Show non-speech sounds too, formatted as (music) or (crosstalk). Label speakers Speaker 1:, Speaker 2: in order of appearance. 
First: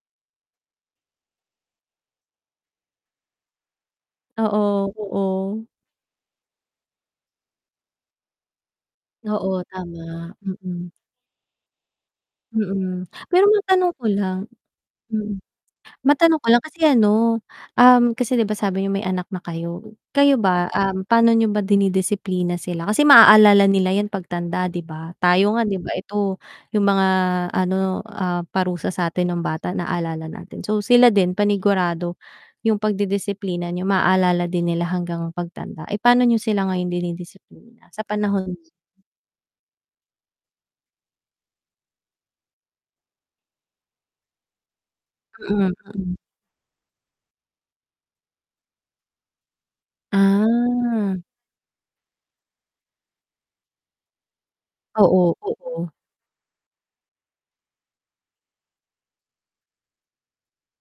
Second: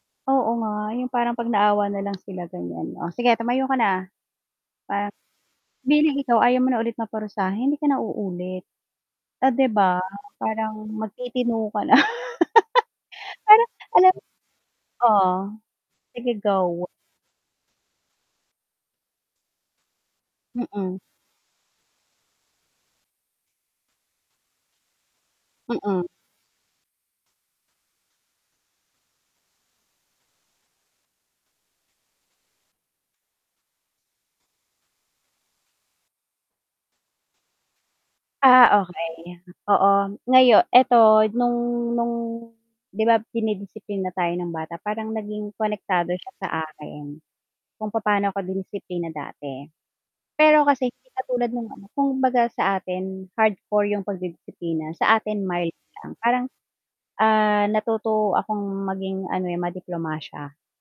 Speaker 1: Oo nga, yung parang pag naawa na lang sila ganyan o sige tumayo ka na. Parang
Speaker 2: Oo, oo.
Speaker 1: bilang ikaw ayaw mo na ulit maparusa hindi ka na uulit. Ah,
Speaker 2: Oo,
Speaker 1: 'di ba
Speaker 2: tama.
Speaker 1: parang
Speaker 2: Mm.
Speaker 1: magtitino ka na.
Speaker 2: Mm.
Speaker 1: (chuckles)
Speaker 2: Pero
Speaker 1: Parang
Speaker 2: matanong ko
Speaker 1: alam,
Speaker 2: lang,
Speaker 1: o,
Speaker 2: hmm.
Speaker 1: sige
Speaker 2: Matanong ko lang kasi
Speaker 1: go.
Speaker 2: ano, um, kasi 'di ba sabi niyo may anak na kayo, kayo ba,
Speaker 1: Mm.
Speaker 2: um, pa'no niyo ba dinidisiplina sila? Kasi maaalala nila yan pagtanda 'di ba, tayo nga 'di ba
Speaker 1: Mm.
Speaker 2: ito, yung mga ano, ah, parusa satin nung bata naalala natin, so sila din panigurado yung pagdidisiplina niyo maalala din nila hanggang pagtanda. Eh, pano niyo sila ngayon dinidisiplina sa panahon?
Speaker 1: Ah, okey. Oo, ngayo eto nung nung, 'di ba dinidisiplina tayo ng bata parang naging
Speaker 2: Mm.
Speaker 1: konektado
Speaker 2: Mm.
Speaker 1: siya sa akin. Kung papaano ko dinisiplina dati, pero kasi hindi
Speaker 2: Ah.
Speaker 1: katulad nung ano, kung baga sa atin hardcore yung pagdidisiplina, sa
Speaker 2: Oo.
Speaker 1: atin mild
Speaker 2: Oo.
Speaker 1: lang, parang, ah, natuto akong maging ano, eh, madiplomasya.